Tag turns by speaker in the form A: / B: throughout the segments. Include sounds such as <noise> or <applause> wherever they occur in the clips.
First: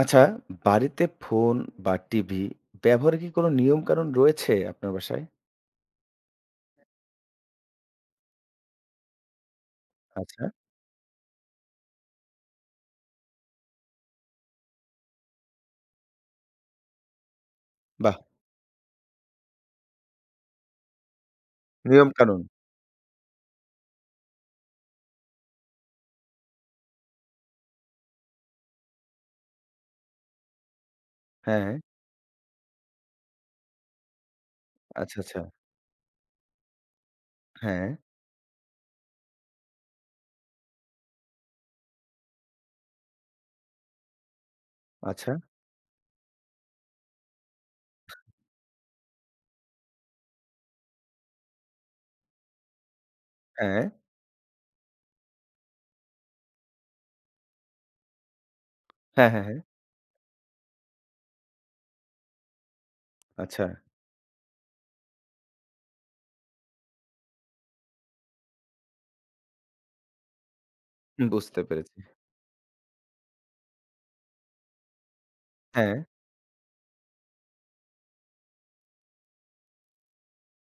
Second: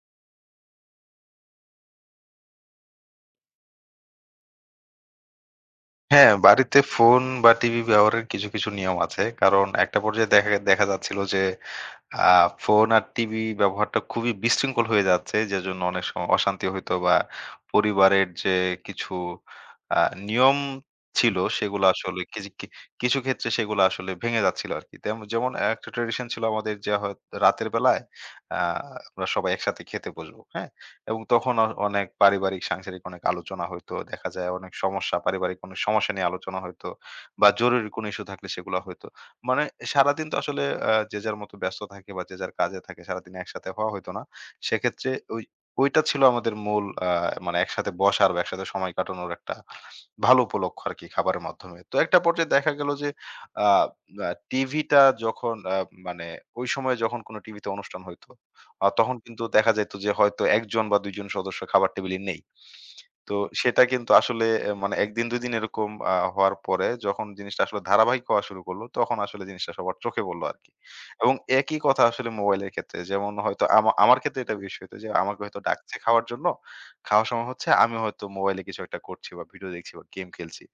A: আচ্ছা, বাড়িতে ফোন বা টিভি ব্যবহারে কি কোনো নিয়মকানুন রয়েছে আপনার বাসায়?
B: হ্যাঁ, বাড়িতে ফোন বা টিভি ব্যবহারের কিছু নিয়ম আছে। কারণ একটা পর্যায়ে
A: আচ্ছা,
B: দেখা দেখা যাচ্ছিল যে আ ফোন আর টিভি ব্যবহারটা খুবই বিশৃঙ্খল হয়ে যাচ্ছে। যেজন্য অনেক সময় অশান্তি হইতো বা
A: বাহ!
B: পরিবারের যে কিছু আ নিয়ম ছিল সেগুলো আসলে
A: নিয়মকানুন।
B: কিজি কি কিছু ক্ষেত্রে সেগুলো আসলে ভেঙে যাচ্ছিল আরকি। তেমন যেমন একটা ট্র্যাডিশন ছিল আমাদের যে হয় রাতের বেলায় আ আমরা সবাই একসাথে খেতে বসবো। হ্যাঁ? এবং তখন
A: হ্যাঁ,
B: অনেক পারিবারিক সাংসারিক অনেক আলোচনা হইতো। দেখা যায় অনেক সমস্যা,
A: আচ্ছা, আচ্ছা।
B: পারিবারিক কোনো সমস্যা নিয়ে আলোচনা হইতো বা
A: হ্যাঁ,
B: জরুরি কোনো ইস্যু থাকলে সেগুলা হইতো। মানে সারাদিন তো আসলে যে যার মতো ব্যস্ত থাকে বা যে যার কাজে থাকে সারাদিন একসাথে হওয়া হইতো না। সেক্ষেত্রে
A: আচ্ছা,
B: ওই ওইটা ছিল আমাদের মূল মানে একসাথে বসার বা একসাথে সময় কাটানোর একটা ভালো উপলক্ষ্য আরকি খাবারের মাধ্যমে। তো একটা পর্যায়ে দেখা গেল যে আ
A: হ্যাঁ,
B: আ টিভিটা যখন মানে ওই সময়ে যখন কোনো টিভিতে অনুষ্ঠান হইতো তখন
A: হ্যাঁ,
B: কিন্তু
A: হ্যাঁ, হ্যাঁ।
B: দেখা যাইত যে হয়তো ১ জন বা ২ জন সদস্য খাবার টেবিলে নেই। তো
A: আচ্ছা,
B: সেটা কিন্তু আসলে মানে ১ দিন ২ দিন এরকম হওয়ার পরে যখন জিনিসটা আসলে ধারাবাহিক হওয়া শুরু করলো, তখন আসলে জিনিসটা সবার চোখে পড়লো আরকি। এবং
A: বুঝতে
B: একই
A: পেরেছি।
B: কথা আসলে মোবাইলের ক্ষেত্রে। যেমন হয়তো আমার ক্ষেত্রে এটা বেশি হইতো যে আমাকে হয়তো ডাকছে
A: হ্যাঁ,
B: খাওয়ার জন্য। খাওয়ার সময় হচ্ছে আমি হয়তো মোবাইলে কিছু একটা করছি বা ভিডিও দেখছি বা গেম খেলছি।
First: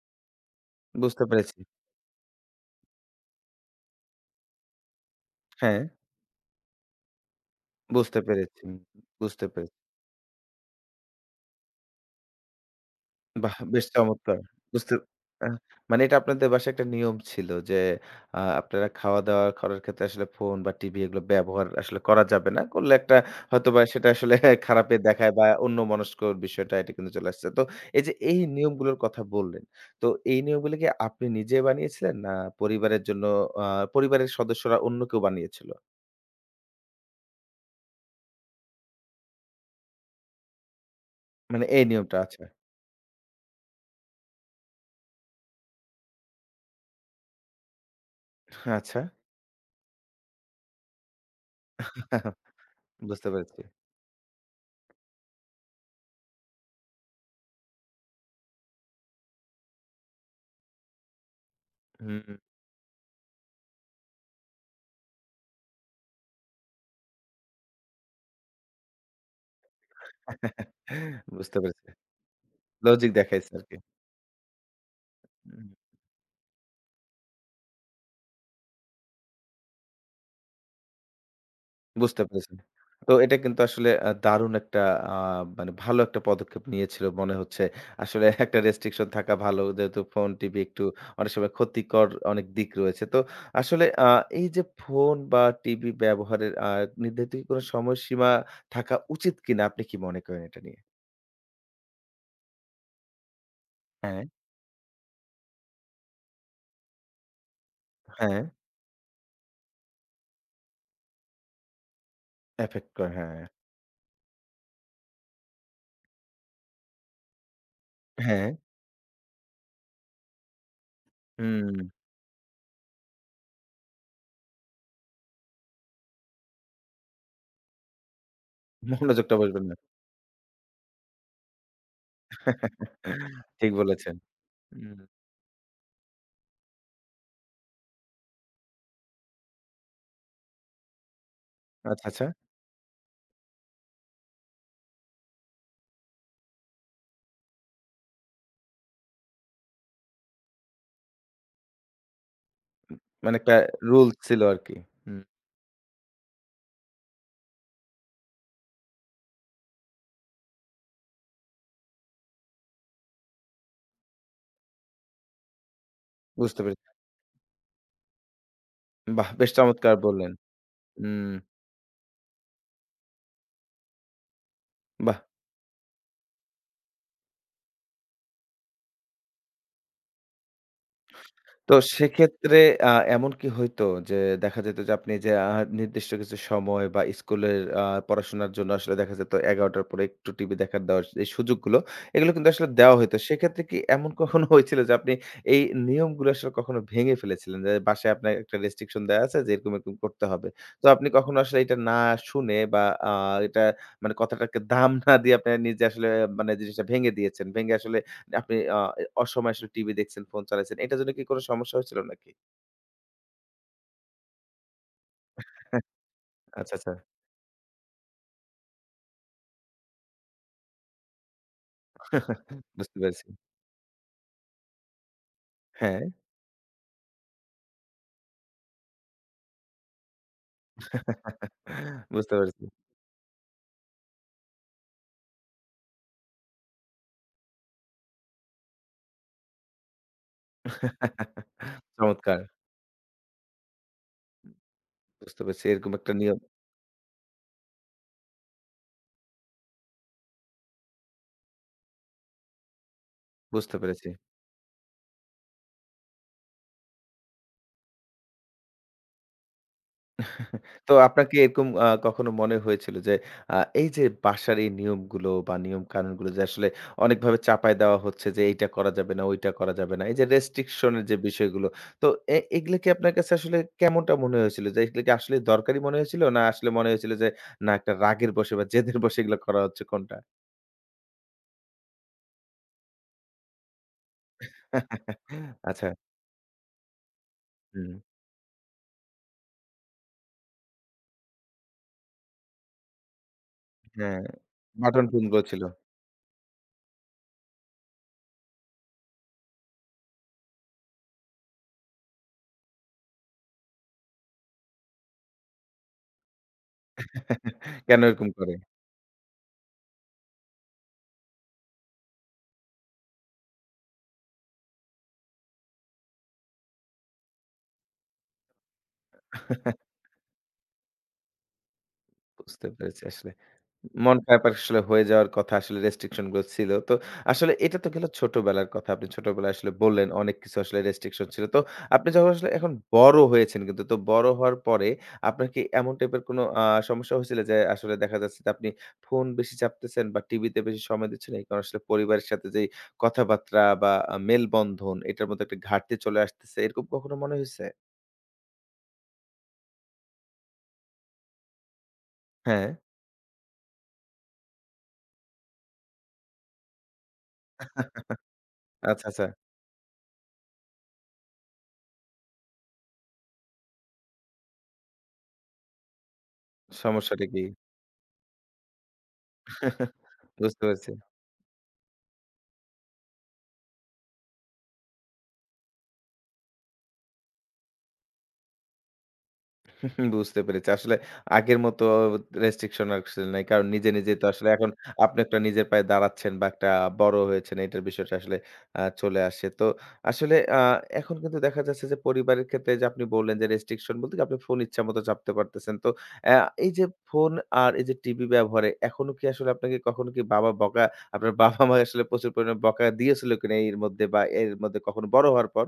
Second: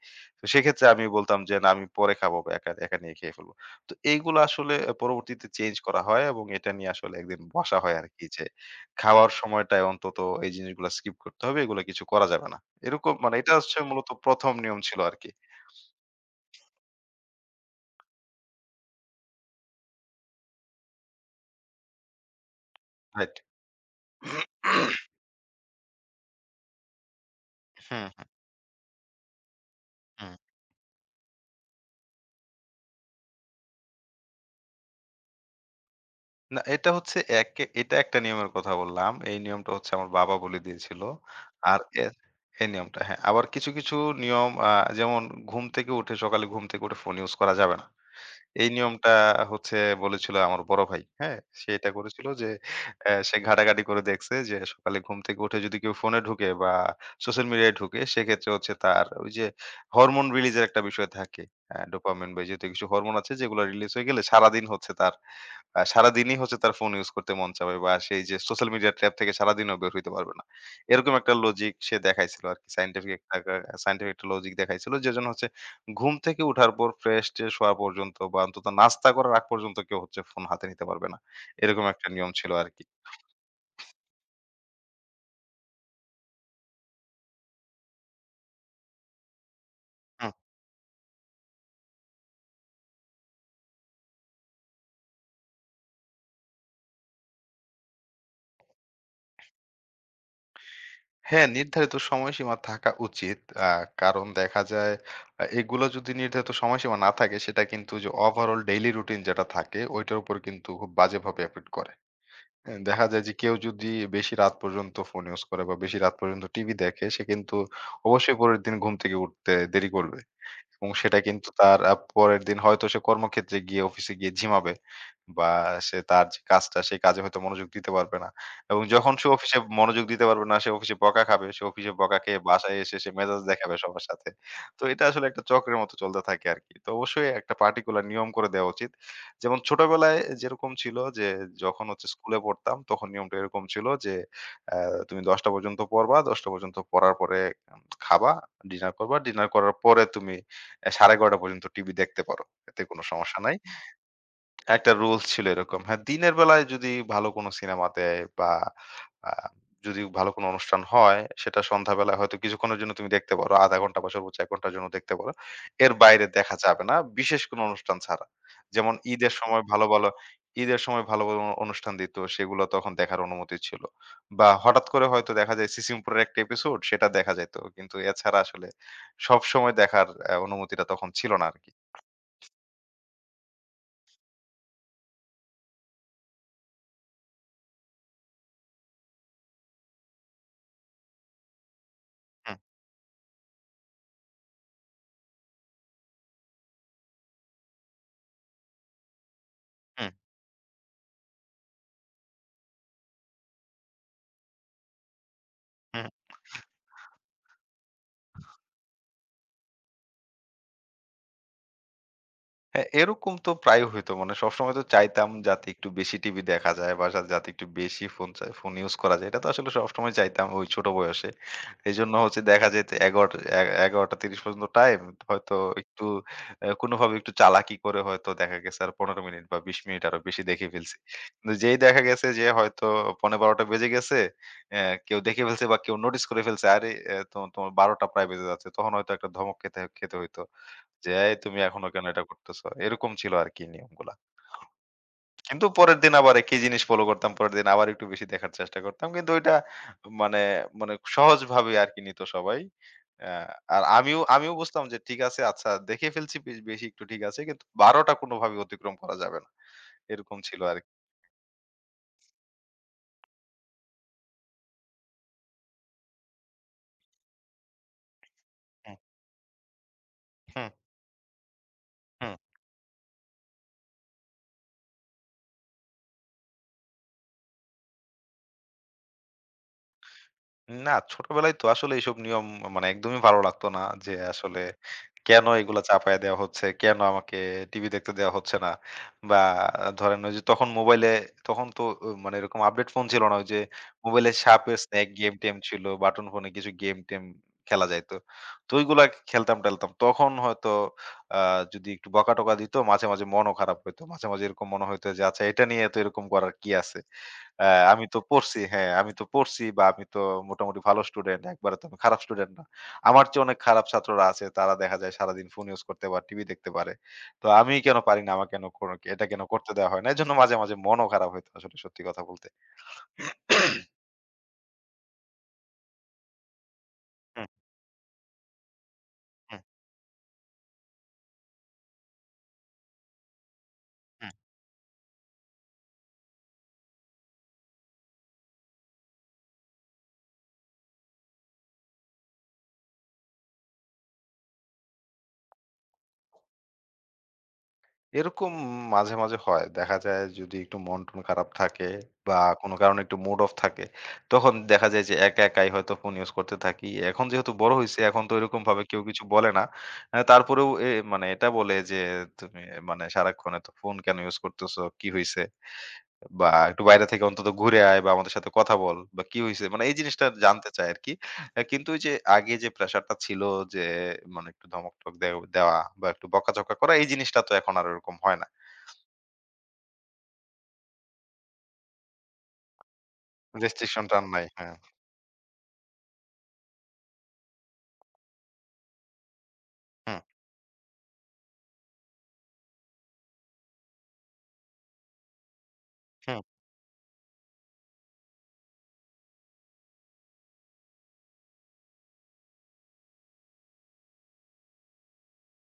B: তো সেক্ষেত্রে আমি
A: বুঝতে
B: বলতাম যে,
A: পেরেছি।
B: "না আমি পরে খাবো বা একা নিয়ে খেয়ে ফেলবো।" তো এইগুলো আসলে পরবর্তীতে চেঞ্জ
A: হ্যাঁ,
B: করা হয় এবং এটা নিয়ে আসলে একদিন বসা হয়
A: বুঝতে
B: আরকি যে
A: পেরেছি,
B: খাওয়ার
A: বুঝতে পেরেছি।
B: সময়টায় অন্তত এই জিনিসগুলা স্কিপ করতে হবে। এগুলা কিছু করা যাবে না। এরকম মানে এটা
A: বাহ!
B: হচ্ছে
A: বেশ
B: মূলত
A: চমৎকার।
B: ১ম নিয়ম
A: বুঝতে
B: ছিল আরকি।
A: আ মানে এটা আপনাদের বাসায় একটা নিয়ম ছিল যে, আপনারা খাওয়া-দাওয়া করার ক্ষেত্রে আসলে ফোন বা টিভি এগুলো ব্যবহার আসলে করা যাবে না। করলে একটা
B: রাইট।
A: হয়তোবা সেটা আসলে <laughs> খারাপে দেখায় বা অন্যমনস্কর বিষয়টা এটা কিন্তু চলে আসছে। তো এই
B: হুম,
A: যে
B: হুম,
A: এই নিয়মগুলোর কথা বললেন, তো
B: হুম।
A: এই নিয়মগুলো কি আপনি নিজে বানিয়েছিলেন? না পরিবারের জন্য আ পরিবারের সদস্যরা অন্য কেউ বানিয়েছিল?
B: না এটা হচ্ছে এটা একটা নিয়মের কথা বললাম। এই নিয়মটা হচ্ছে আমার বাবা বলে দিয়েছিল।
A: মানে
B: আর
A: এই
B: এর
A: নিয়মটা আচ্ছা।
B: এই নিয়মটা হ্যাঁ। আবার কিছু নিয়ম যেমন ঘুম থেকে উঠে সকালে ঘুম থেকে উঠে ফোন ইউজ করা যাবে না। এই
A: আচ্ছা।
B: নিয়মটা হচ্ছে বলেছিল আমার বড় ভাই। হ্যাঁ? সে এটা করেছিল
A: <laughs>
B: যে
A: বুঝতে
B: সে
A: পেরেছি।
B: ঘাটাঘাটি করে দেখছে যে সকালে ঘুম থেকে উঠে যদি কেউ ফোনে ঢুকে বা সোশ্যাল মিডিয়ায় ঢুকে সেক্ষেত্রে হচ্ছে তার ওই যে হরমোন রিলিজ এর একটা বিষয় থাকে। ডোপামিন
A: হুম।
B: বা এই জাতীয় কিছু হরমোন আছে যেগুলো রিলিজ হয়ে গেলে সারাদিনই হচ্ছে তার ফোন ইউজ করতে মন চাবে বা সেই যে সোশ্যাল মিডিয়া ট্র্যাপ থেকে সারাদিনও বের হইতে পারবে না।
A: <laughs>
B: এরকম একটা
A: বুঝতে
B: লজিক
A: পেরেছি।
B: সে দেখাইছিল আরকি।
A: লজিক দেখাইছে আরকি।
B: সায়েন্টিফিক একটা লজিক দেখাইছিল। যেজন্য হচ্ছে ঘুম থেকে উঠার পর ফ্রেশ-ট্রেশ হওয়া পর্যন্ত বা অন্তত নাস্তা করার আগ পর্যন্ত কেউ হচ্ছে ফোন হাতে নিতে পারবে না। এরকম একটা
A: বুঝতে
B: নিয়ম ছিল
A: পেরেছি।
B: আরকি।
A: তো এটা কিন্তু আসলে দারুণ একটা আ মানে ভালো একটা পদক্ষেপ নিয়েছিল মনে হচ্ছে। আসলে একটা রেস্ট্রিকশন থাকা ভালো। যেহেতু ফোন,
B: হুম।
A: টিভি একটু অনেক সময় ক্ষতিকর অনেক দিক রয়েছে। তো আসলে এই যে ফোন বা টিভি ব্যবহারের নির্ধারিত কি কোনো সময়সীমা থাকা উচিত কিনা আপনি কি মনে করেন এটা নিয়ে?
B: হ্যাঁ, নির্ধারিত সময়সীমা থাকা উচিত। আ
A: হ্যাঁ,
B: কারণ দেখা যায় এগুলো যদি নির্ধারিত সময়সীমা না থাকে সেটা কিন্তু যে
A: হ্যাঁ,
B: ওভারঅল ডেইলি রুটিন যেটা থাকে ওইটার উপর কিন্তু খুব বাজেভাবে এফেক্ট করে। হ্যাঁ,
A: এফেক্ট
B: দেখা
A: করে।
B: যায় যে
A: হ্যাঁ,
B: কেউ যদি বেশি রাত পর্যন্ত ফোন ইউজ করে বা বেশি রাত পর্যন্ত টিভি দেখে সে কিন্তু অবশ্যই
A: হ্যাঁ,
B: পরের দিন ঘুম থেকে উঠতে দেরি করবে এবং সেটা কিন্তু
A: হুম।
B: তার পরের দিন হয়তো সে কর্মক্ষেত্রে গিয়ে অফিসে গিয়ে ঝিমাবে বা সে তার যে কাজটা সেই কাজে হয়তো মনোযোগ দিতে পারবে না এবং যখন সে
A: মনোযোগটা
B: অফিসে
A: বসবে না।
B: মনোযোগ দিতে পারবে না সে অফিসে বকা খাবে সে অফিসে বকা খেয়ে বাসায় এসে সে মেজাজ
A: ঠিক
B: দেখাবে সবার
A: বলেছেন।
B: সাথে। তো
A: হুম।
B: এটা আসলে একটা চক্রের মতো চলতে থাকে আর কি, তো অবশ্যই একটা পার্টিকুলার নিয়ম করে দেওয়া উচিত। যেমন ছোটবেলায় যেরকম ছিল যে যখন
A: আচ্ছা,
B: হচ্ছে
A: আচ্ছা।
B: স্কুলে পড়তাম তখন নিয়মটা এরকম ছিল যে তুমি দশটা পর্যন্ত পড়বা, দশটা পর্যন্ত পড়ার পরে খাবা, ডিনার করবা, ডিনার করার পরে তুমি সাড়ে এগারোটা পর্যন্ত টিভি দেখতে পারো, এতে কোনো
A: মানে
B: সমস্যা নাই।
A: একটা রুলস ছিল আরকি।
B: একটা
A: হুম।
B: রুলস ছিল এরকম। হ্যাঁ, দিনের বেলায় যদি ভালো কোনো সিনেমা দেয় বা আ যদি ভালো কোনো অনুষ্ঠান হয়, সেটা সন্ধ্যাবেলায় হয়তো কিছুক্ষণের জন্য তুমি দেখতে পারো। ০.৫ ঘন্টা বা সর্বোচ্চ ১ ঘন্টার জন্য দেখতে পারো। এর বাইরে দেখা
A: বুঝতে
B: যাবে
A: পেরেছি।
B: না, বিশেষ কোনো অনুষ্ঠান ছাড়া। যেমন
A: বাহ! বেশ চমৎকার বললেন।
B: ঈদের সময় ভালো,
A: হুম,
B: ভালো অনুষ্ঠান দিত, সেগুলো তখন দেখার অনুমতি ছিল। বা হঠাৎ করে
A: বাহ!
B: হয়তো দেখা যায় সিসিমপুরের একটা এপিসোড, সেটা দেখা যাইত। কিন্তু এছাড়া আসলে সবসময় দেখার অনুমতিটা তখন ছিল না আরকি।
A: তো সেক্ষেত্রে আ এমন কি হইতো যে দেখা যেত যে আপনি যে নির্দিষ্ট কিছু সময় বা স্কুলের পড়াশোনার জন্য আসলে দেখা যেত ১১ টার পরে একটু টিভি দেখার দেওয়ার এই সুযোগগুলো এগুলো কিন্তু
B: হুম,
A: আসলে দেওয়া হইতো। সেক্ষেত্রে কি এমন <laughs> কখনো হয়েছিল যে আপনি এই নিয়মগুলো আসলে কখনো ভেঙে ফেলেছিলেন? যে বাসায় আপনার একটা রেস্ট্রিকশন দেয়া আছে যে এরকম, এরকম
B: হুম,
A: করতে হবে। তো আপনি কখনো আসলে এটা না শুনে বা আ এটা মানে কথাটাকে দাম না দিয়ে আপনি নিজে আসলে
B: হুম।
A: মানে জিনিসটা ভেঙে দিয়েছেন। ভেঙে আসলে আপনি অসময়ে আসলে টিভি দেখছেন, ফোন চালাইছেন। এটার জন্য কি কোনো সমস্যা হয়েছিল নাকি?
B: হ্যাঁ, এরকম তো প্রায় হইতো। মানে সবসময় তো চাইতাম যাতে একটু বেশি টিভি দেখা
A: আচ্ছা,
B: যায়
A: আচ্ছা।
B: বা যাতে যাতে একটু বেশি ফোন ইউজ করা যায়। এটা তো আসলে সবসময় চাইতাম ওই ছোট বয়সে। এজন্য হচ্ছে দেখা যেত
A: বুঝতে পেরেছি।
B: ১১টা এ ১১:৩০ পর্যন্ত টাইম। হয়তো
A: হ্যাঁ,
B: একটু কোনোভাবে একটু চালাকি করে হয়তো দেখা গেছে আর ১৫ মিনিট বা ২০ মিনিট আরো বেশি দেখে ফেলছি। কিন্তু যেই দেখা গেছে
A: বুঝতে
B: যে
A: পেরেছি।
B: হয়তো ১৫:১২টা বেজে গেছে, অ্যা কেউ দেখে ফেলছে বা কেউ নোটিস করে ফেলছে, "আরে তো তোমার ১২টা প্রায় বেজে যাচ্ছে।" তখন হয়তো একটা ধমক খেতে খেতে হইতো। যে, "এই তুমি এখনো কেন এটা
A: চমৎকার!
B: করতেছো?" এরকম ছিল আরকি নিয়মগুলা।
A: বুঝতে পেরেছি।
B: কিন্তু
A: এরকম
B: পরের দিন
A: একটা
B: আবার
A: নিয়ম
B: একই জিনিস ফলো করতাম। পরের দিন আবার একটু বেশি দেখার চেষ্টা করতাম। কিন্তু ওইটা মানে মানে সহজভাবে আরকি নিত সবাই। আ
A: বুঝতে
B: আর
A: পেরেছি।
B: আমিও আমিও বুঝতাম যে ঠিক আছে আচ্ছা দেখে ফেলছি বেশি একটু ঠিক আছে। কিন্তু ১২ টা কোনোভাবে অতিক্রম করা যাবে না। এরকম ছিল আরকি।
A: তো আপনাকে এরকম কখনো মনে হয়েছিল যে এই যে বাসার এই নিয়মগুলো বা নিয়ম কানুনগুলো যে আসলে অনেকভাবে চাপায় দেওয়া হচ্ছে যে এইটা করা
B: হুম,
A: যাবে না, ওইটা করা যাবে না। এই যে
B: হুম,
A: রেস্ট্রিকশন এর যে বিষয়গুলো। তো
B: হুম।
A: এগুলো কি আপনার কাছে আসলে কেমনটা মনে হয়েছিল? যে এগুলো কি আসলে দরকারি মনে হয়েছিল? না আসলে মনে হয়েছিল যে না একটা রাগের বশে বা জেদের বশে এগুলো করা হচ্ছে কোনটা?
B: না, ছোটবেলায় তো আসলে এইসব নিয়ম মানে একদমই ভালো লাগতো না। যে আসলে কেন
A: <laughs>
B: এগুলা
A: আচ্ছা।
B: চাপায়া দেওয়া হচ্ছে? কেন আমাকে টিভি
A: হুম।
B: দেখতে দেওয়া হচ্ছে না? বা ধরেন ওই যে তখন মোবাইলে, তখন তো মানে এরকম আপডেট ফোন ছিল না। ওই যে
A: হ্যাঁ,
B: মোবাইলে সাপের
A: বাটন
B: স্নেক
A: ফোন গুলো
B: গেম-টেম
A: ছিল।
B: ছিল। বাটন ফোনে কিছু গেম-টেম খেলা যাইতো। তো ওইগুলা খেলতাম-টেলতাম। তখন হয়তো আ যদি একটু বকা-টকা দিত মাঝে মাঝে মনও খারাপ হইতো। মাঝে মাঝে এরকম মনে হইতো যে আচ্ছা এটা নিয়ে এত এরকম করার কি আছে? হ্যাঁ,
A: <laughs> কেন এরকম করে?
B: হ্যাঁ, আমি তো পড়ছি বা আমি তো মোটামুটি ভালো স্টুডেন্ট। একবারে তো আমি খারাপ স্টুডেন্ট না। আমার চেয়ে অনেক খারাপ ছাত্ররা আছে। তারা দেখা যায় সারাদিন ফোন ইউজ করতে পারে, টিভি দেখতে পারে। তো আমি কেন পারি না? আমার কেন কোন এটা কেন করতে দেওয়া
A: <laughs>
B: হয় না? এজন্য মাঝে মাঝে মনও খারাপ হইতো আসলে সত্যি কথা বলতে।
A: বুঝতে পেরেছি আসলে। মন খারাপ আসলে হয়ে যাওয়ার কথা আসলে রেস্ট্রিকশন গুলো ছিল। তো
B: হুম,
A: আসলে এটা তো গেল ছোটবেলার কথা। আপনি ছোটবেলায়
B: হুম,
A: আসলে বললেন অনেক কিছু আসলে রেস্ট্রিকশন ছিল। তো আপনি যখন আসলে এখন বড় হয়েছেন কিন্তু তো বড়
B: হুম।
A: হওয়ার পরে আপনার কি এমন টাইপের কোনো সমস্যা হয়েছিল যে আসলে দেখা যাচ্ছে যে আপনি ফোন বেশি চাপতেছেন বা টিভিতে বেশি সময় দিচ্ছেন এই কারণে আসলে পরিবারের সাথে যেই কথাবার্তা বা মেলবন্ধন এটার মধ্যে একটা ঘাটতি চলে আসতেছে এরকম কখনো মনে হয়েছে?
B: এরকম মাঝে মাঝে হয়। দেখা যায় যদি একটু মন-টন খারাপ থাকে বা
A: হ্যাঁ।
B: কোনো কারণে একটু মুড অফ থাকে, তখন দেখা যায় যে একাই হয়তো ফোন ইউজ করতে থাকি। এখন যেহেতু বড় হইছি, এখন তো এরকমভাবে কেউ
A: আচ্ছা,
B: কিছু
A: আচ্ছা।
B: বলে না। তারপরেও মানে এটা বলে যে, "তুমি মানে সারাক্ষণ এত ফোন কেন ইউজ করতেছো? কি হইছে? বা একটু বাইরে থেকে
A: সমস্যাটা কি?
B: অন্তত ঘুরে আয় বা আমাদের সাথে কথা বল বা কি হইছে?" মানে এই
A: <laughs>
B: জিনিসটা
A: বুঝতে
B: জানতে চায়
A: পারছি।
B: আরকি। কিন্তু ওই যে আগে যে প্রেশারটা ছিল যে মানে একটু ধমক-টমক দে দেওয়া বা একটু বকাঝকা করা, এই জিনিসটা তো এখন আর ওরকম হয় না।
A: হুম, বুঝতে পেরেছি। আসলে আগের মতো রেস্ট্রিকশন আসলে নাই। কারণ নিজে, নিজে
B: রেস্ট্রিকশনটা আর
A: তো
B: নাই।
A: আসলে এখন
B: হ্যাঁ।
A: আপনি একটা নিজের পায়ে দাঁড়াচ্ছেন বা একটা বড় হয়েছেন এটার বিষয়টা আসলে চলে আসে। তো
B: হুম,
A: আসলে এখন কিন্তু দেখা যাচ্ছে যে পরিবারের ক্ষেত্রে যে আপনি বললেন যে রেস্ট্রিকশন বলতে কি আপনি ফোন ইচ্ছামত চাপতে পারতেছেন। তো অ্যা
B: হুম।
A: এই যে ফোন আর এই যে টিভি ব্যবহারে এখনো কি আসলে আপনাকে কখনো কি বাবা বকা আপনার বাবা-মা আসলে প্রচুর পরিমাণে বকা দিয়েছিল কিনা এর মধ্যে বা এর মধ্যে কখনো বড় হওয়ার পর?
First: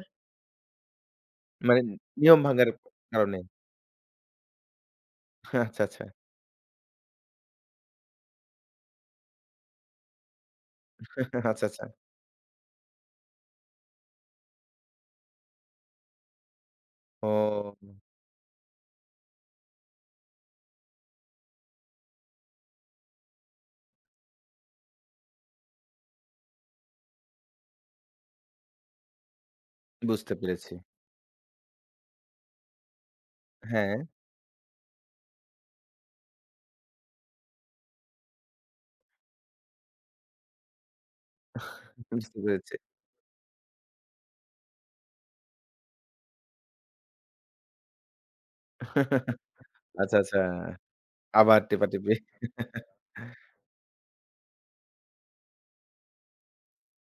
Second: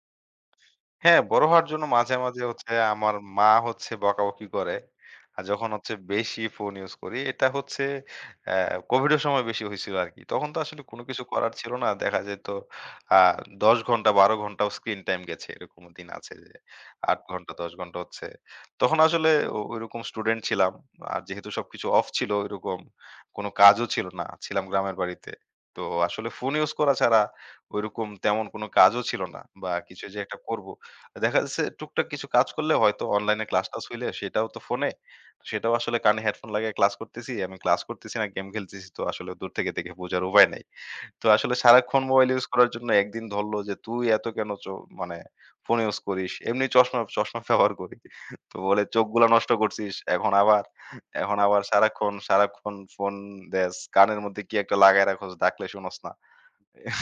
B: হ্যাঁ, বড় হওয়ার
A: মানে
B: জন্য মাঝে,
A: নিয়ম
B: মাঝে
A: ভাঙার
B: হচ্ছে আমার
A: কারণে?
B: মা হচ্ছে বকাবকি করে। আর যখন
A: আচ্ছা,
B: হচ্ছে
A: আচ্ছা।
B: বেশি ফোন ইউজ করি, এটা হচ্ছে অ্যা কোভিডের সময় বেশি হইছিল আরকি। তখন তো আসলে কোনো কিছু করার
A: আচ্ছা,
B: ছিল
A: আচ্ছা।
B: না। দেখা যেত আ ১০ ঘন্টা ১২ ঘন্টাও স্ক্রিন টাইম গেছে। এরকম দিন আছে যে ৮ ঘন্টা ১০
A: ও
B: ঘন্টা হচ্ছে। তখন আসলে ওইরকম স্টুডেন্ট ছিলাম। আর যেহেতু সবকিছু অফ ছিল ওইরকম কোনো কাজও ছিল না। ছিলাম গ্রামের বাড়িতে। তো আসলে ফোন ইউজ করা ছাড়া ওইরকম তেমন কোনো কাজও ছিল না বা কিছু যে
A: বুঝতে
B: একটা করব।
A: পেরেছি।
B: দেখা যাচ্ছে টুকটাক কিছু কাজ করলে হয়তো অনলাইনে ক্লাস-টাস
A: হ্যাঁ,
B: হইলে সেটাও তো ফোনে। সেটাও আসলে কানে হেডফোন লাগিয়ে ক্লাস করতেছি। আমি ক্লাস করতেছি না গেম খেলতেছি তো আসলে দূর থেকে দেখে বোঝার উপায় নাই। তো আসলে সারাক্ষণ মোবাইল
A: বুঝতে
B: ইউজ করার
A: পেরেছি।
B: জন্য একদিন ধরল যে, "তুই এত কেন মানে ফোন ইউজ করিস? এমনি চশমা চশমা ব্যবহার করি।" তো বলে, "চোখগুলা নষ্ট করছিস।
A: আচ্ছা,
B: এখন
A: আচ্ছা।
B: আবার এখন আবার
A: আবার টেপাটেপি।
B: সারাক্ষণ সারাক্ষণ ফোন দেস। কানের মধ্যে কি একটা লাগায় রাখোস, ডাকলে শুনোস না।"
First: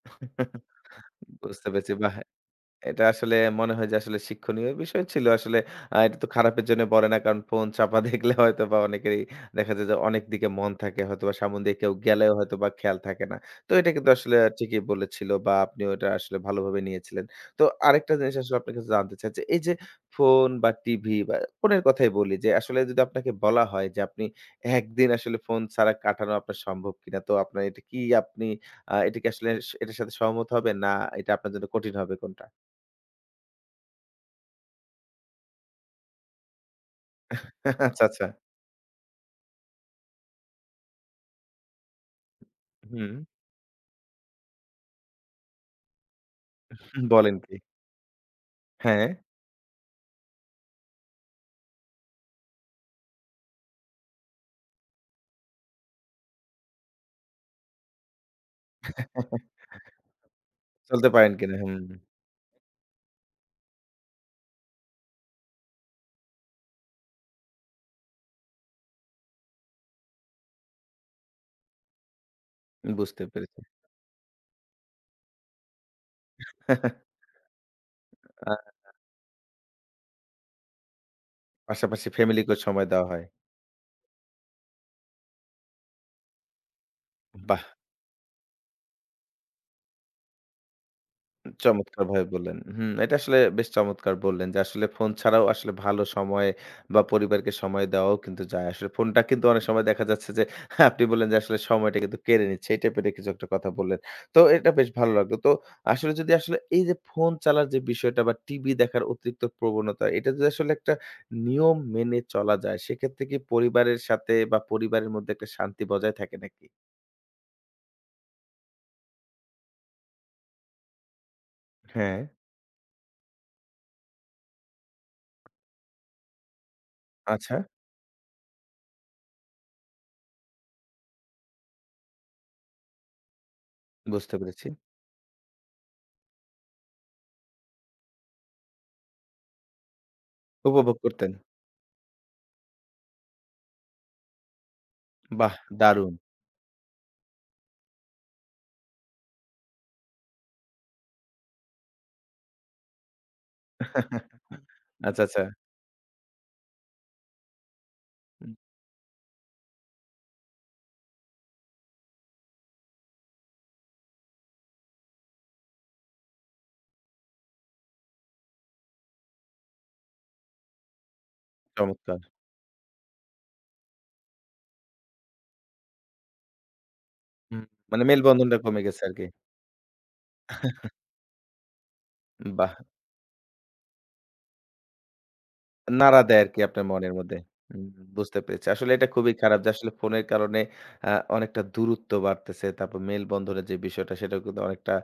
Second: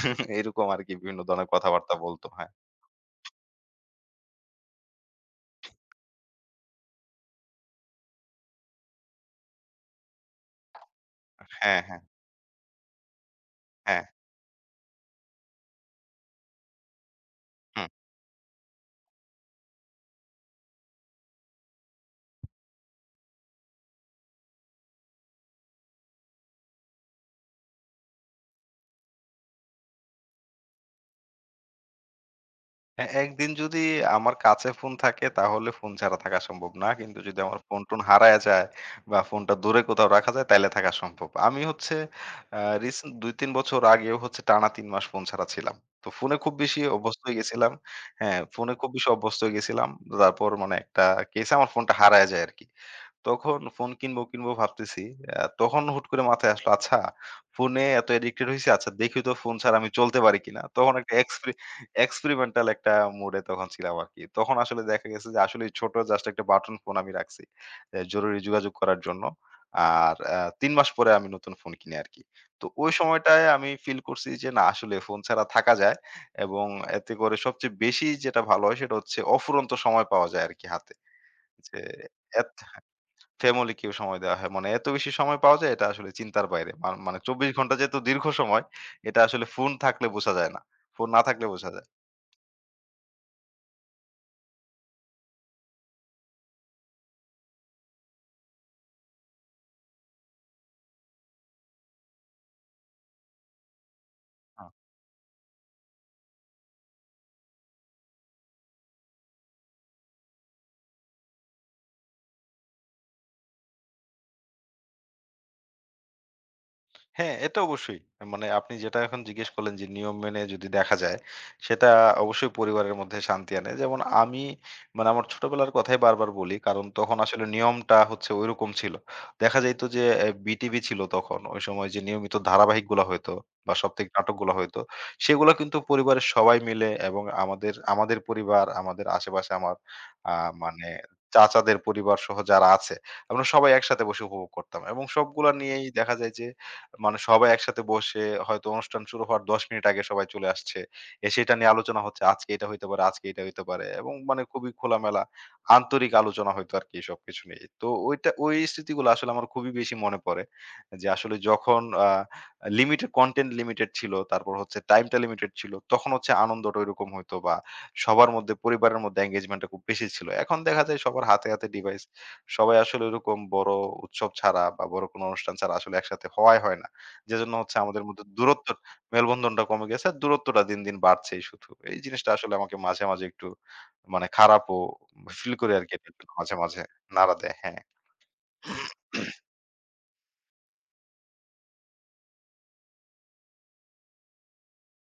A: <laughs>
B: এরকম আরকি বিভিন্ন ধরনের
A: বুঝতে পেরেছি।
B: কথাবার্তা
A: বাহ!
B: বলত। হ্যাঁ।
A: এটা আসলে মনে হয় যে আসলে শিক্ষণীয় বিষয় ছিল। আসলে এটা তো খারাপের জন্য বলে না। কারণ ফোন চাপা দেখলে হয়তোবা অনেকেরই দেখা যায় যে অনেক দিকে মন থাকে। হয়তোবা সামন দিয়ে
B: হ্যাঁ,
A: কেউ
B: হ্যাঁ,
A: গেলেও হয়তোবা খেয়াল থাকে না। তো এটা
B: হ্যাঁ।
A: কিন্তু আসলে ঠিকই বলেছিল বা আপনিও এটা আসলে ভালোভাবে নিয়েছিলেন। তো আরেকটা জিনিস আসলে আপনার কাছে জানতে চাই যে এই যে ফোন বা টিভি বা ফোনের কথাই বলি যে আসলে যদি আপনাকে বলা হয় যে আপনি একদিন আসলে ফোন ছাড়া কাটানো আপনার সম্ভব কিনা? তো আপনার এটা কি আপনি এটা কি আসলে এটার সাথে সহমত হবেন? না এটা আপনার জন্য কঠিন হবে কোনটা?
B: হ্যাঁ, একদিন যদি আমার কাছে ফোন থাকে তাহলে ফোন ছাড়া থাকা সম্ভব না। কিন্তু যদি আমার ফোন-টোন
A: আচ্ছা, আচ্ছা।
B: হারায়া যায় বা ফোনটা দূরে কোথাও রাখা যায় তাইলে থাকা সম্ভব। আমি হচ্ছে আ রিসেন্ট
A: হুম।
B: ২-৩ বছর আগেও হচ্ছে টানা ৩ মাস ফোন ছাড়া ছিলাম। তো ফোনে খুব বেশি অভ্যস্ত হয়ে
A: বলেন কি?
B: গেছিলাম। হ্যাঁ, ফোনে খুব
A: হ্যাঁ।
B: বেশি অভ্যস্ত হয়ে গেছিলাম। তারপর মানে একটা কেসে আমার ফোনটা হারায় যায় আরকি। তখন ফোন কিনবো ভাবতেছি। তখন হুট করে মাথায় আসলো, আচ্ছা ফোনে এত অ্যাডিক্টেড হইছি, আচ্ছা দেখি তো ফোন ছাড়া আমি চলতে পারি কিনা। তখন
A: চলতে
B: একটা
A: পারেন কিনা? হুম,
B: এক্সপেরিমেন্টাল একটা মুড এ তখন ছিলাম আরকি। তখন আসলে দেখা গেছে যে আসলেই ছোট জাস্ট একটা বাটন ফোন আমি রাখছি। এ জরুরি যোগাযোগ করার জন্য। আর ৩ মাস পরে আমি নতুন ফোন কিনি আরকি। তো ওই
A: বুঝতে
B: সময়টায়
A: পেরেছি।
B: আমি ফিল করছি যে না আসলে ফোন ছাড়া থাকা যায় এবং এতে করে সবচেয়ে বেশি যেটা ভালো
A: আ
B: হয় সেটা হচ্ছে অফুরন্ত সময় পাওয়া যায় আরকি হাতে। যে
A: পাশাপাশি
B: এত
A: ফ্যামিলিকেও সময় দেওয়া হয়।
B: ফ্যামিলিকেও সময় দেওয়া হয়। মানে এত বেশি সময় পাওয়া যায় এটা আসলে চিন্তার বাইরে। মানে ২৪
A: বাহ!
B: ঘন্টা যেহেতু দীর্ঘ সময়, এটা আসলে ফোন থাকলে বোঝা যায় না। ফোন না থাকলে বোঝা যায়।
A: চমৎকারভাবে বললেন। হুম, এটা আসলে বেশ চমৎকার বললেন যে, আসলে ফোন ছাড়াও আসলে ভালো সময় বা পরিবারকে সময় দেওয়াও কিন্তু যায়। আসলে ফোনটা কিন্তু অনেক সময় দেখা যাচ্ছে যে, <laughs> আপনি বললেন যে, আসলে সময়টা কিন্তু কেড়ে নিচ্ছে। এই টাইপের কিছু একটা কথা বললেন। তো এটা বেশ ভালো লাগলো। তো আসলে যদি আসলে এই যে ফোন চালার যে বিষয়টা বা টিভি দেখার অতিরিক্ত প্রবণতা, এটা যদি আসলে একটা নিয়ম মেনে চলা যায়, সেক্ষেত্রে কি পরিবারের সাথে বা পরিবারের মধ্যে একটা শান্তি বজায় থাকে নাকি?
B: হ্যাঁ, এটা অবশ্যই। মানে আপনি যেটা এখন জিজ্ঞেস করলেন যে নিয়ম মেনে যদি দেখা যায়, সেটা
A: হ্যাঁ।
B: অবশ্যই পরিবারের মধ্যে শান্তি আনে। যেমন আমি মানে আমার ছোটবেলার কথাই বারবার বলি। কারণ তখন আসলে
A: আচ্ছা,
B: নিয়মটা হচ্ছে ঐরকম ছিল। দেখা যাইত যে এ বিটিভি ছিল তখন। ওই সময় যে নিয়মিত ধারাবাহিকগুলা হইতো বা সাপ্তাহিক
A: বুঝতে
B: নাটকগুলা
A: পেরেছি।
B: হইতো, সেগুলা কিন্তু পরিবারের সবাই মিলে এবং আমাদের আমাদের পরিবার, আমাদের আশেপাশে আমার আ মানে
A: উপভোগ করতেন।
B: চাচাদের পরিবারসহ যারা আছে, আমরা সবাই একসাথে বসে উপভোগ করতাম। এবং সবগুলা
A: বাহ!
B: নিয়েই
A: দারুণ।
B: দেখা যায় যে মানে সবাই একসাথে বসে হয়তো অনুষ্ঠান শুরু হওয়ার ১০ মিনিট আগে সবাই চলে আসছে। এসে এটা নিয়ে আলোচনা হচ্ছে। আজকে এটা হইতে পারে, আজকে এটা হইতে পারে এবং মানে খুবই খোলামেলা
A: আচ্ছা, আচ্ছা।
B: আন্তরিক আলোচনা হইতো আরকি সবকিছু নিয়ে। তো ওইটা
A: হুম,
B: ওই স্মৃতিগুলো আসলে আমার খুবই বেশি মনে পড়ে। যে আসলে যখন লিমিটেড কনটেন্ট লিমিটেড ছিল, তারপর হচ্ছে টাইমটা লিমিটেড ছিল। তখন হচ্ছে আনন্দটা ঐরকম হইতো বা সবার মধ্যে পরিবারের মধ্যে এনগেজমেন্টটা খুব বেশি ছিল। এখন দেখা যায় সবার হাতে, হাতে ডিভাইস।
A: চমৎকার।
B: সবাই আসলে ওইরকম বড় উৎসব ছাড়া বা বড় কোনো অনুষ্ঠান ছাড়া আসলে একসাথে হওয়াই হয় না। যেজন্য
A: হুম,
B: হচ্ছে আমাদের
A: মানে
B: মধ্যে
A: মেলবন্ধনটা
B: দূরত্ব
A: কমে গেছে আরকি।
B: মেলবন্ধনটা কমে গেছে। আর দূরত্বটা দিন, দিন বাড়ছেই শুধু। এই জিনিসটা আসলে
A: বাহ!
B: আমাকে মাঝে, মাঝে একটু মানে খারাপও ফিল করি আরকি।
A: নাড়া দেয়
B: মাঝে,
A: আরকি
B: মাঝে
A: আপনার মনের
B: নাড়া
A: মধ্যে।
B: দেয়। হ্যাঁ।
A: হুম, বুঝতে পেরেছি। আসলে এটা খুবই খারাপ যে আসলে ফোনের কারণে অনেকটা দূরত্ব বাড়তেছে। তারপর মেলবন্ধনের যে বিষয়টা সেটাও কিন্তু অনেকটা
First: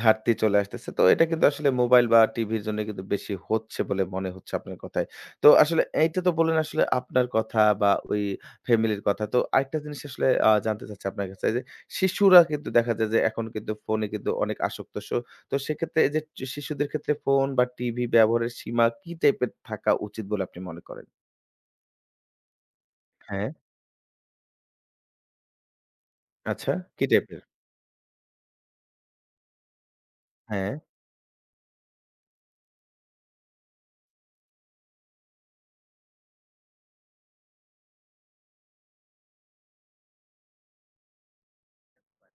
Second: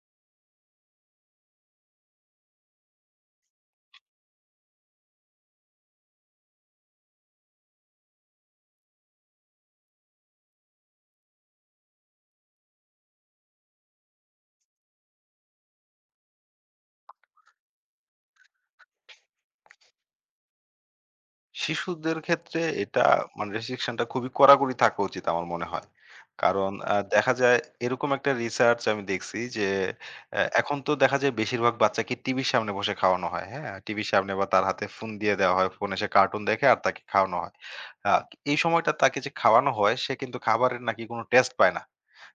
A: ঘাটতি চলে আসতেছে। তো এটা কিন্তু আসলে মোবাইল বা টিভির জন্য কিন্তু বেশি হচ্ছে বলে মনে হচ্ছে আপনার কথায়। তো আসলে এইটা তো বললেন আসলে আপনার কথা বা ওই ফ্যামিলির কথা। তো আরেকটা জিনিস আসলে জানতে চাচ্ছি আপনার কাছে যে শিশুরা কিন্তু দেখা যায় যে এখন কিন্তু ফোনে কিন্তু অনেক আসক্ত। সো তো সেক্ষেত্রে এই যে শিশুদের ক্ষেত্রে ফোন বা টিভি ব্যবহারের সীমা কি টাইপের থাকা উচিত বলে আপনি মনে করেন?
B: শিশুদের ক্ষেত্রে এটা
A: হ্যাঁ।
B: মানে রেস্ট্রিকশনটা খুবই কড়াকড়ি থাকা উচিত আমার মনে হয়। কারণ
A: আচ্ছা, কি
B: দেখা
A: টাইপের?
B: যায় এরকম একটা রিসার্চ আমি দেখছি যে
A: হ্যাঁ।
B: এখন তো দেখা যায় বেশিরভাগ বাচ্চাকে টিভির সামনে বসে খাওয়ানো হয়, হ্যাঁ? টিভির সামনে বা তার হাতে ফোন দিয়ে দেওয়া হয়। ফোনে সে কার্টুন দেখে আর তাকে খাওয়ানো হয়। আ এই সময়টা তাকে যে খাওয়ানো হয় সে কিন্তু খাবারের নাকি কোনো টেস্ট পায় না।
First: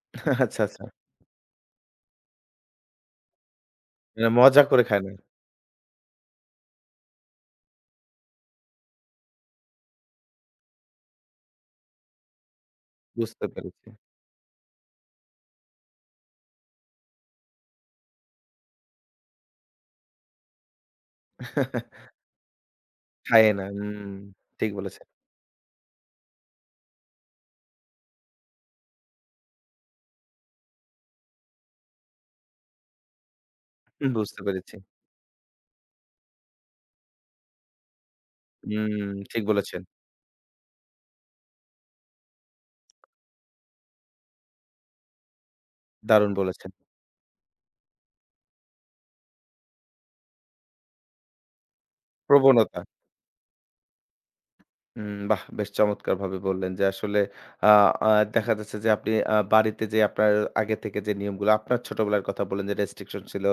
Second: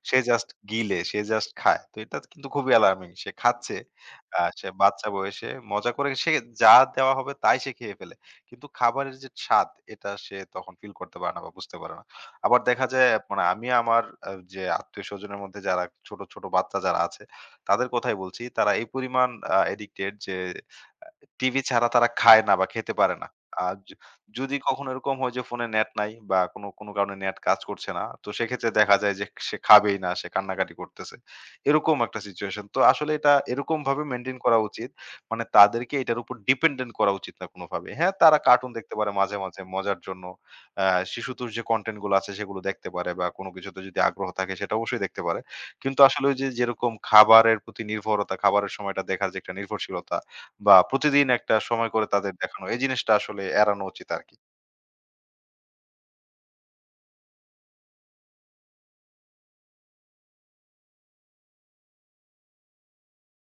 B: সে জাস্ট
A: আচ্ছা, আচ্ছা।
B: গিলে, সে জাস্ট খায়। তো এটা কিন্তু খুবই অ্যালার্মিং। সে খাচ্ছে,
A: মানে মজা
B: সে
A: করে খায়
B: বাচ্চা
A: না।
B: বয়সে মজা করে সে যা দেওয়া হবে তাই সে খেয়ে ফেলে। কিন্তু খাবারের যে স্বাদ এটা সে তখন ফিল করতে পারে না বা বুঝতে পারে না। আবার দেখা যায় মানে
A: বুঝতে
B: আমি
A: পেরেছি।
B: আমার যে আত্মীয়স্বজনের মধ্যে যারা ছোট, ছোট বাচ্চা যারা আছে তাদের কথাই বলছি। তারা এই পরিমাণ এডিক্টেড যে আ টিভি ছাড়া তারা খায় না বা খেতে পারে না।
A: খায় না।
B: আর য
A: হুম,
B: যদি
A: ঠিক
B: কখনো
A: বলেছেন।
B: এরকম হয় যে ফোনে নেট নাই বা কোনো, কোনো কারণে নেট কাজ করছে না, তো সেক্ষেত্রে দেখা যায় যে সে খাবেই না, সে কান্নাকাটি করতেছে। এরকম একটা সিচুয়েশন। তো আসলে এটা এরকমভাবে
A: হুম,
B: মেইনটেইন
A: বুঝতে
B: করা
A: পেরেছি।
B: উচিত মানে তাদেরকে এটার উপর ডিপেন্ডেন্ট করা উচিত না কোনোভাবে। হ্যাঁ, তারা কার্টুন দেখতে পারে
A: হুম,
B: মাঝে,
A: ঠিক
B: মাঝে
A: বলেছেন।
B: মজার জন্য। আ শিশুতোষ যে কনটেন্ট গুলো আছে সেগুলো দেখতে পারে বা কোনো কিছুতে যদি আগ্রহ থাকে সেটা অবশ্যই দেখতে পারে। কিন্তু আসলে
A: দারুণ
B: ওই যে
A: বলেছেন।
B: যেরকম খাবারের প্রতি নির্ভরতা, খাবারের সময়টা দেখার যে একটা নির্ভরশীলতা বা প্রতিদিন একটা সময় করে তাদের দেখানো, এই
A: প্রবণতা।
B: জিনিসটা আসলে এড়ানো উচিত আরকি।
A: হুম, বাহ! বেশ চমৎকারভাবে বললেন যে আসলে আ আ দেখা যাচ্ছে যে আপনি বাড়িতে যে আপনার আগে থেকে যে নিয়মগুলো আপনার ছোটবেলার কথা বললেন যে রেস্ট্রিকশন ছিল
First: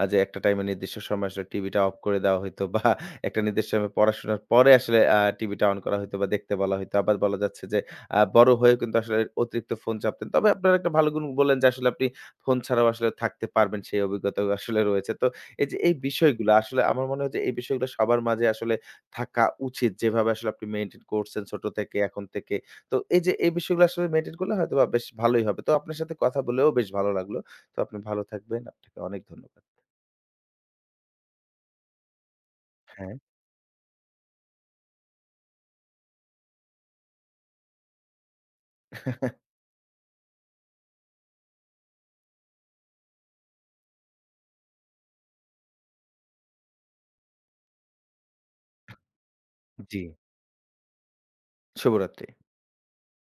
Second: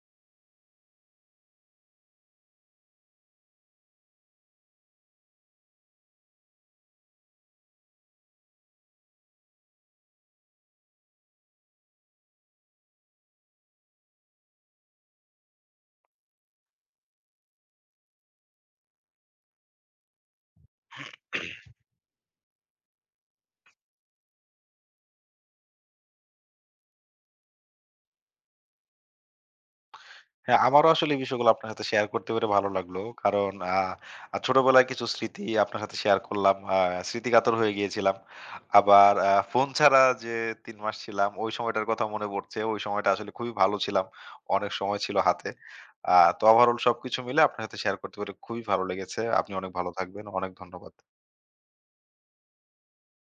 A: যে একটা টাইমে নির্দিষ্ট সময় আসলে টিভিটা অফ করে দেওয়া হইতো বা একটা নির্দিষ্ট সময় পড়াশোনার পরে আসলে টিভিটা অন করা হইতো বা দেখতে বলা হইতো। আবার বলা যাচ্ছে যে বড় হয়েও কিন্তু আসলে অতিরিক্ত ফোন চাপতেন। তবে আপনার একটা ভালো গুণ বললেন যে আসলে আপনি ফোন ছাড়াও আসলে থাকতে পারবেন সেই অভিজ্ঞতাও আসলে রয়েছে। তো এই যে এই বিষয়গুলো আসলে আমার মনে হয় যে এই বিষয়গুলো সবার মাঝে আসলে থাকা উচিত। যেভাবে আসলে আপনি মেইনটেইন করছেন ছোট থেকে এখন থেকে। তো এই যে এই বিষয়গুলো আসলে মেইনটেইন করলে হয়তোবা বেশ ভালোই হবে। তো আপনার সাথে কথা বলেও বেশ ভালো লাগলো। তো আপনি ভালো থাকবেন। আপনাকে অনেক ধন্যবাদ।
B: হ্যাঁ, আমারও আসলে এই বিষয়গুলো আপনার সাথে শেয়ার করতে পেরে ভালো লাগলো।
A: হ্যাঁ।
B: কারণ আ আ ছোটবেলায় কিছু স্মৃতি আপনার সাথে শেয়ার করলাম। স্মৃতিকাতর হয়ে গিয়েছিলাম। আবার
A: <laughs>
B: ফোন ছাড়া যে ৩ মাস ছিলাম, ওই সময়টার কথা মনে পড়ছে। ওই সময়টা আসলে খুবই ভালো ছিলাম। অনেক সময় ছিল হাতে। তো ওভারঅল সবকিছু মিলে আপনার সাথে শেয়ার করতে পেরে খুবই ভালো লেগেছে। আপনি অনেক ভালো
A: জি।
B: থাকবেন। অনেক ধন্যবাদ।
A: শুভরাত্রি।